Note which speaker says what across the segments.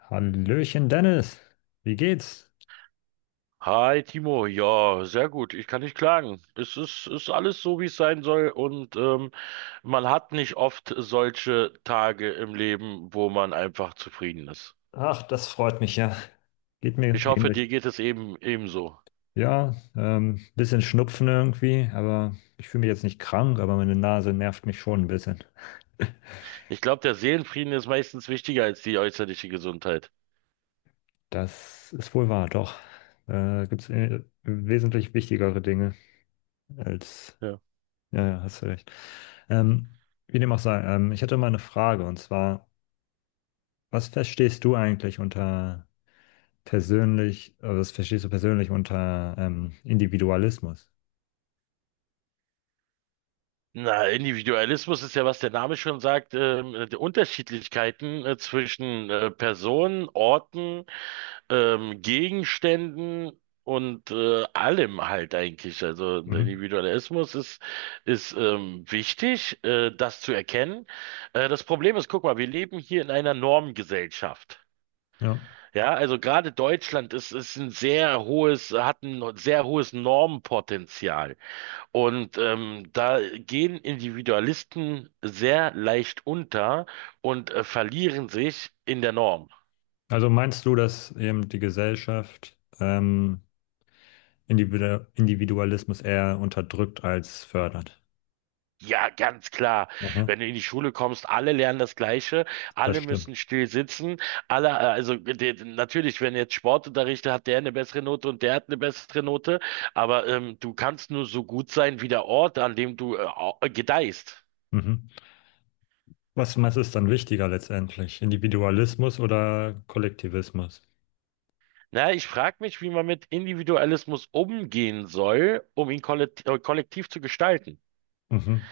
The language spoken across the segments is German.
Speaker 1: Hallöchen Dennis, wie geht's?
Speaker 2: Hi Timo, ja, sehr gut. Ich kann nicht klagen. Es ist alles so, wie es sein soll. Und man hat nicht oft solche Tage im Leben, wo man einfach zufrieden ist.
Speaker 1: Ach, das freut mich ja. Geht mir
Speaker 2: Ich hoffe,
Speaker 1: ähnlich.
Speaker 2: dir geht es eben ebenso.
Speaker 1: Ja, bisschen Schnupfen irgendwie, aber ich fühle mich jetzt nicht krank, aber meine Nase nervt mich schon ein bisschen.
Speaker 2: Ich glaube, der Seelenfrieden ist meistens wichtiger als die äußerliche Gesundheit.
Speaker 1: Das ist wohl wahr, doch. Gibt's wesentlich wichtigere Dinge als.
Speaker 2: Ja.
Speaker 1: Ja, ja, hast du recht. Ähm, Wie dem auch sei, ich hatte mal eine Frage, und zwar, was verstehst du eigentlich unter persönlich, was verstehst du persönlich unter Individualismus?
Speaker 2: Na, Individualismus ist ja, was der Name schon sagt, die Unterschiedlichkeiten zwischen Personen, Orten, Gegenständen und allem halt eigentlich. Also der
Speaker 1: Mhm.
Speaker 2: Individualismus ist wichtig, das zu erkennen. Das Problem ist, guck mal, wir leben hier in einer Normgesellschaft.
Speaker 1: Ja.
Speaker 2: Ja, also gerade Deutschland ist hat ein sehr hohes Normpotenzial. Und da gehen Individualisten sehr leicht unter und verlieren sich in der Norm.
Speaker 1: Also meinst du, dass eben die Gesellschaft Individualismus eher unterdrückt als fördert?
Speaker 2: Ja, ganz klar.
Speaker 1: Aha,
Speaker 2: Wenn du in die Schule kommst, alle lernen das Gleiche,
Speaker 1: das
Speaker 2: alle
Speaker 1: stimmt.
Speaker 2: müssen still sitzen, also natürlich, wenn jetzt Sportunterricht hat, der eine bessere Note und der hat eine bessere Note, aber du kannst nur so gut sein wie der Ort, an dem du gedeihst.
Speaker 1: Mhm. Was, was ist dann wichtiger letztendlich? Individualismus oder Kollektivismus?
Speaker 2: Na, ich frage mich, wie man mit Individualismus umgehen soll, um ihn kollektiv zu gestalten.
Speaker 1: Mhm.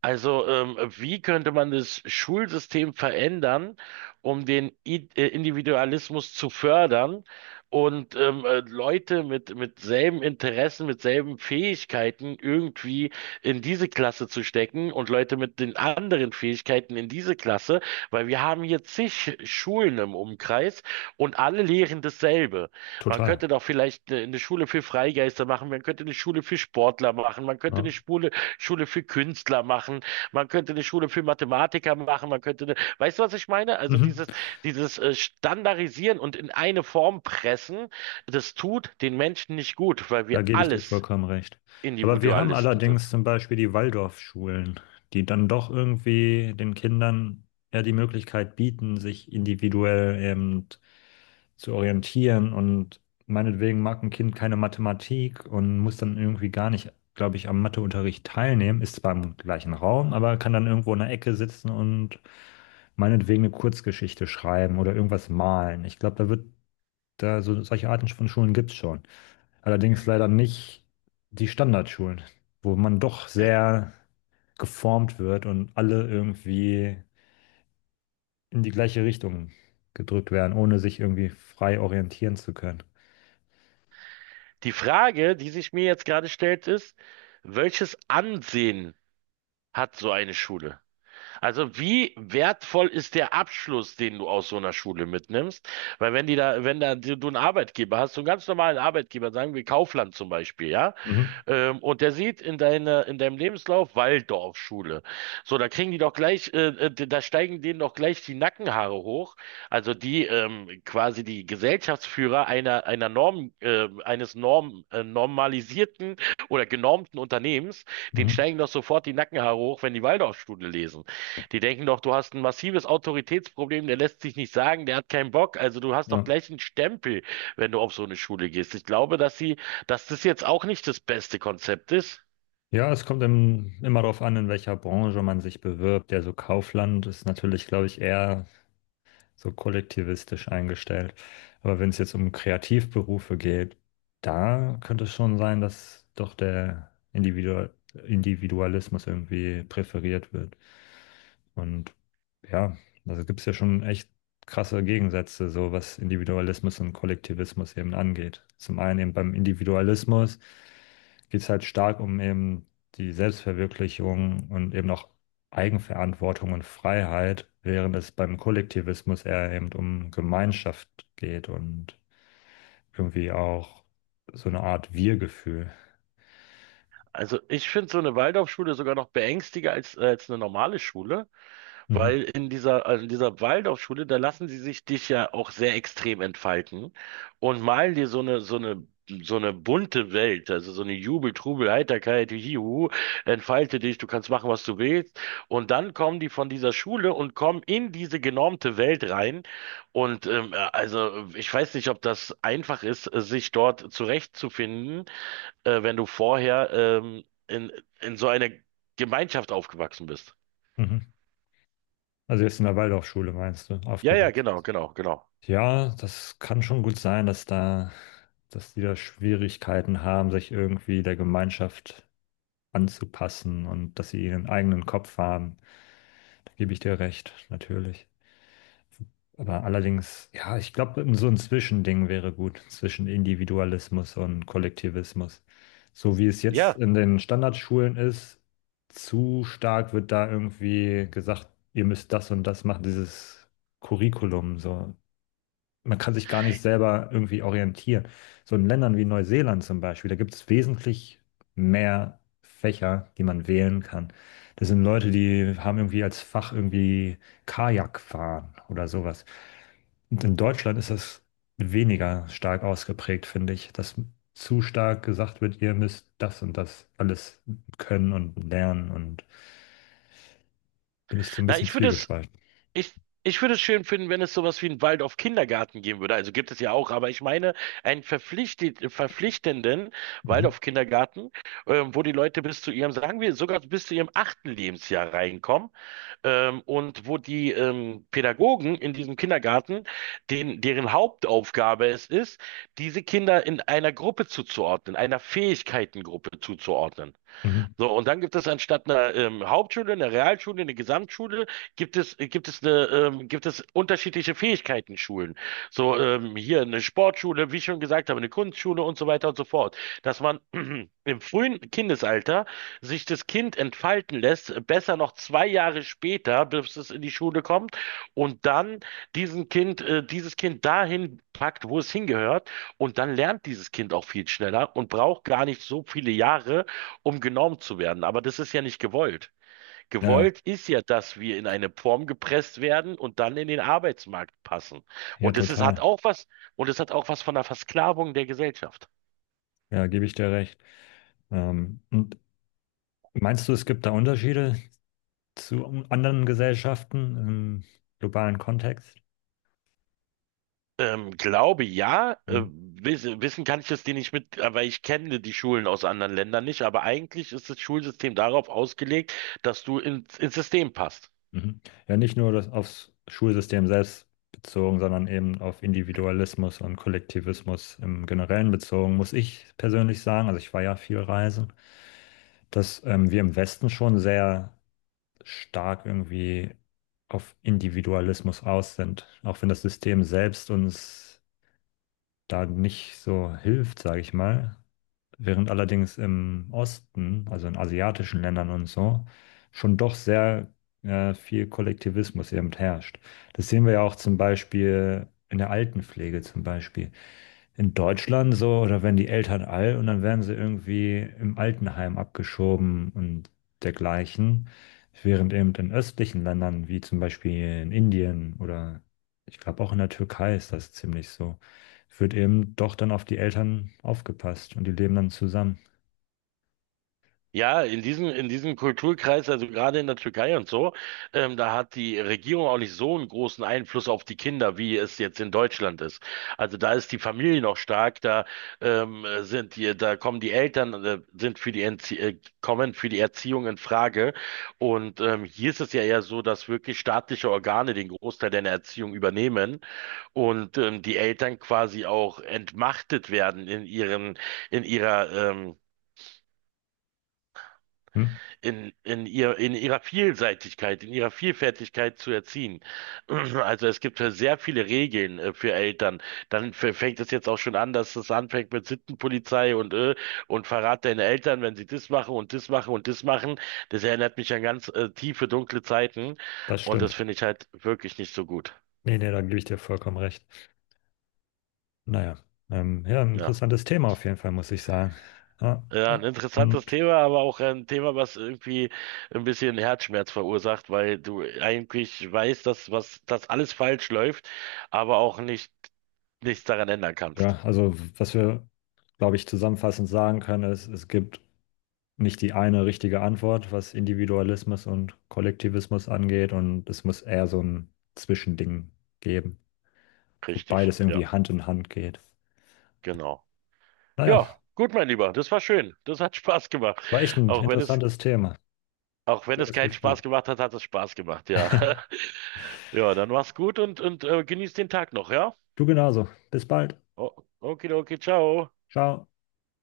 Speaker 2: Also, wie könnte man das Schulsystem verändern, um den I Individualismus zu fördern und Leute mit selben Interessen, mit selben Fähigkeiten irgendwie in diese Klasse zu stecken und Leute mit den anderen Fähigkeiten in diese Klasse? Weil wir haben hier zig Schulen im Umkreis und alle lehren dasselbe. Man
Speaker 1: Total.
Speaker 2: könnte doch vielleicht eine Schule für Freigeister machen, man könnte eine Schule für Sportler machen, man könnte eine
Speaker 1: Ja.
Speaker 2: Schule für Künstler machen, man könnte eine Schule für Mathematiker machen, weißt du, was ich meine? Also
Speaker 1: Mhm.
Speaker 2: dieses Standardisieren und in eine Form pressen, das tut den Menschen nicht gut, weil
Speaker 1: Da
Speaker 2: wir
Speaker 1: gebe ich dir
Speaker 2: alles
Speaker 1: vollkommen recht. Aber wir haben
Speaker 2: Individualisten
Speaker 1: allerdings
Speaker 2: sind.
Speaker 1: zum Beispiel die Waldorfschulen, die dann doch irgendwie den Kindern eher die Möglichkeit bieten, sich individuell eben zu orientieren. Und meinetwegen mag ein Kind keine Mathematik und muss dann irgendwie gar nicht, glaube ich, am Matheunterricht teilnehmen, ist zwar im gleichen Raum, aber kann dann irgendwo in der Ecke sitzen und meinetwegen eine Kurzgeschichte schreiben oder irgendwas malen. Ich glaube, da wird da, so solche Arten von Schulen gibt es schon. Allerdings leider nicht die Standardschulen, wo man doch sehr geformt wird und alle irgendwie in die gleiche Richtung gedrückt werden, ohne sich irgendwie frei orientieren zu können.
Speaker 2: Die Frage, die sich mir jetzt gerade stellt, ist, welches Ansehen hat so eine Schule? Also wie wertvoll ist der Abschluss, den du aus so einer Schule mitnimmst? Weil wenn da du einen Arbeitgeber hast, so einen ganz normalen Arbeitgeber, sagen wir Kaufland zum Beispiel, ja,
Speaker 1: Mhm.
Speaker 2: und der sieht in in deinem Lebenslauf Waldorfschule. So, da kriegen die doch gleich, da steigen denen doch gleich die Nackenhaare hoch. Also die quasi die Gesellschaftsführer einer Norm, eines Norm, normalisierten oder genormten Unternehmens, denen
Speaker 1: Mhm.
Speaker 2: steigen doch sofort die Nackenhaare hoch, wenn die Waldorfschule lesen. Die denken doch, du hast ein massives Autoritätsproblem, der lässt sich nicht sagen, der hat keinen Bock. Also du hast doch
Speaker 1: Ja.
Speaker 2: gleich einen Stempel, wenn du auf so eine Schule gehst. Ich glaube, dass das jetzt auch nicht das beste Konzept ist.
Speaker 1: Ja, es kommt immer darauf an, in welcher Branche man sich bewirbt. Also Kaufland ist natürlich, glaube ich, eher so kollektivistisch eingestellt. Aber wenn es jetzt um Kreativberufe geht, da könnte es schon sein, dass doch der Individualismus irgendwie präferiert wird. Und ja, also gibt es ja schon echt krasse Gegensätze, so was Individualismus und Kollektivismus eben angeht. Zum einen eben beim Individualismus geht es halt stark um eben die Selbstverwirklichung und eben auch Eigenverantwortung und Freiheit, während es beim Kollektivismus eher eben um Gemeinschaft geht und irgendwie auch so eine Art Wir-Gefühl.
Speaker 2: Also ich finde so eine Waldorfschule sogar noch beängstiger als eine normale Schule.
Speaker 1: Mhm,
Speaker 2: Weil also in dieser Waldorfschule, da lassen sie sich dich ja auch sehr extrem entfalten und malen dir so eine bunte Welt, also so eine Jubel, Trubel, Heiterkeit, Juhu, entfalte dich, du kannst machen, was du willst. Und dann kommen die von dieser Schule und kommen in diese genormte Welt rein. Und also ich weiß nicht, ob das einfach ist, sich dort zurechtzufinden, wenn du vorher in so einer Gemeinschaft aufgewachsen bist.
Speaker 1: mhm. Also jetzt in der Waldorfschule meinst du,
Speaker 2: Ja, ja,
Speaker 1: aufgewachsen.
Speaker 2: genau, genau, genau.
Speaker 1: Ja, das kann schon gut sein, dass da, dass die da Schwierigkeiten haben, sich irgendwie der Gemeinschaft anzupassen und dass sie ihren eigenen Kopf haben. Da gebe ich dir recht, natürlich. Aber allerdings, ja, ich glaube, so ein Zwischending wäre gut zwischen Individualismus und Kollektivismus. So wie es jetzt
Speaker 2: Ja,
Speaker 1: in den Standardschulen ist, zu stark wird da irgendwie gesagt, ihr müsst das und das machen, dieses Curriculum. So, man kann sich gar nicht selber irgendwie orientieren. So in Ländern wie Neuseeland zum Beispiel, da gibt es wesentlich mehr Fächer, die man wählen kann. Das sind Leute, die haben irgendwie als Fach irgendwie Kajakfahren oder sowas. Und in Deutschland ist das weniger stark ausgeprägt, finde ich, dass zu stark gesagt wird, ihr müsst das und das alles können und lernen, und bin ich so ein
Speaker 2: na,
Speaker 1: bisschen zwiegespalten.
Speaker 2: ich, ich würde es schön finden, wenn es sowas wie einen Waldorf Kindergarten geben würde. Also gibt es ja auch, aber ich meine einen verpflichtenden
Speaker 1: Mhm.
Speaker 2: Waldorf Kindergarten, wo die Leute sagen wir, sogar bis zu ihrem achten Lebensjahr reinkommen, und wo die Pädagogen in diesem Kindergarten, deren Hauptaufgabe es ist, diese Kinder in einer Gruppe zuzuordnen, einer Fähigkeitengruppe zuzuordnen.
Speaker 1: Mhm.
Speaker 2: So, und dann gibt es anstatt einer Hauptschule, einer Realschule, eine Gesamtschule, gibt es unterschiedliche Fähigkeitenschulen. So, hier eine Sportschule, wie ich schon gesagt habe, eine Kunstschule und so weiter und so fort. Dass man im frühen Kindesalter sich das Kind entfalten lässt, besser noch 2 Jahre später, bis es in die Schule kommt, und dann dieses Kind dahin packt, wo es hingehört, und dann lernt dieses Kind auch viel schneller und braucht gar nicht so viele Jahre, um genormt zu werden. Aber das ist ja nicht gewollt.
Speaker 1: Ja, ja,
Speaker 2: Gewollt ist ja, dass wir in eine Form gepresst werden und dann in den Arbeitsmarkt passen.
Speaker 1: ja,
Speaker 2: Und das ist, hat
Speaker 1: total.
Speaker 2: auch was, und es hat auch was von der Versklavung der Gesellschaft.
Speaker 1: Ja, gebe ich dir recht. Und meinst du, es gibt da Unterschiede zu anderen Gesellschaften im globalen Kontext?
Speaker 2: Glaube ja,
Speaker 1: Mhm.
Speaker 2: wissen kann ich das dir nicht mit, aber ich kenne die Schulen aus anderen Ländern nicht, aber eigentlich ist das Schulsystem darauf ausgelegt, dass du ins System passt.
Speaker 1: Mhm. Ja, nicht nur das aufs Schulsystem selbst bezogen, sondern eben auf Individualismus und Kollektivismus im Generellen bezogen, muss ich persönlich sagen, also ich war ja viel reisen, dass wir im Westen schon sehr stark irgendwie auf Individualismus aus sind, auch wenn das System selbst uns da nicht so hilft, sage ich mal. Während allerdings im Osten, also in asiatischen Ländern und so, schon doch sehr viel Kollektivismus eben herrscht. Das sehen wir ja auch zum Beispiel in der Altenpflege zum Beispiel. In Deutschland so, oder wenn die Eltern alt, und dann werden sie irgendwie im Altenheim abgeschoben und dergleichen. Während eben in östlichen Ländern, wie zum Beispiel in Indien oder ich glaube auch in der Türkei, ist das ziemlich so, wird eben doch dann auf die Eltern aufgepasst und die leben dann zusammen.
Speaker 2: Ja, in diesem Kulturkreis, also gerade in der Türkei und so, da hat die Regierung auch nicht so einen großen Einfluss auf die Kinder, wie es jetzt in Deutschland ist. Also da ist die Familie noch stark, da kommen die Eltern, sind für die Entzie kommen für die Erziehung in Frage. Und hier ist es ja eher so, dass wirklich staatliche Organe den Großteil der Erziehung übernehmen und die Eltern quasi auch entmachtet werden in in ihrer
Speaker 1: Hm?
Speaker 2: in ihrer Vielseitigkeit, in ihrer Vielfältigkeit zu erziehen. Also es gibt ja sehr viele Regeln für Eltern. Dann fängt es jetzt auch schon an, dass es anfängt mit Sittenpolizei und verrat deine Eltern, wenn sie das machen und das machen und das machen. Das erinnert mich an ganz tiefe, dunkle Zeiten
Speaker 1: Das
Speaker 2: und
Speaker 1: stimmt.
Speaker 2: das finde ich halt wirklich nicht so gut.
Speaker 1: Nee, nee, da gebe ich dir vollkommen recht. Naja, ja, ein
Speaker 2: Ja.
Speaker 1: interessantes Thema auf jeden Fall, muss ich sagen. Ja,
Speaker 2: Ja, ein interessantes
Speaker 1: und
Speaker 2: Thema, aber auch ein Thema, was irgendwie ein bisschen Herzschmerz verursacht, weil du eigentlich weißt, dass alles falsch läuft, aber auch nicht, nichts daran ändern kannst.
Speaker 1: ja, also was wir, glaube ich, zusammenfassend sagen können, ist, es gibt nicht die eine richtige Antwort, was Individualismus und Kollektivismus angeht, und es muss eher so ein Zwischending geben, wo
Speaker 2: Richtig,
Speaker 1: beides
Speaker 2: ja,
Speaker 1: irgendwie Hand in Hand geht.
Speaker 2: genau.
Speaker 1: Naja,
Speaker 2: Ja, gut, mein Lieber, das war schön. Das hat Spaß gemacht.
Speaker 1: war echt ein
Speaker 2: Auch wenn es,
Speaker 1: interessantes Thema.
Speaker 2: auch wenn es
Speaker 1: Schönes
Speaker 2: keinen
Speaker 1: Gespräch.
Speaker 2: Spaß gemacht hat, hat es Spaß gemacht, ja. Ja, dann mach's gut genieß den Tag noch, ja?
Speaker 1: Du genauso. Bis bald.
Speaker 2: O- Okidoki, ciao.
Speaker 1: Ciao.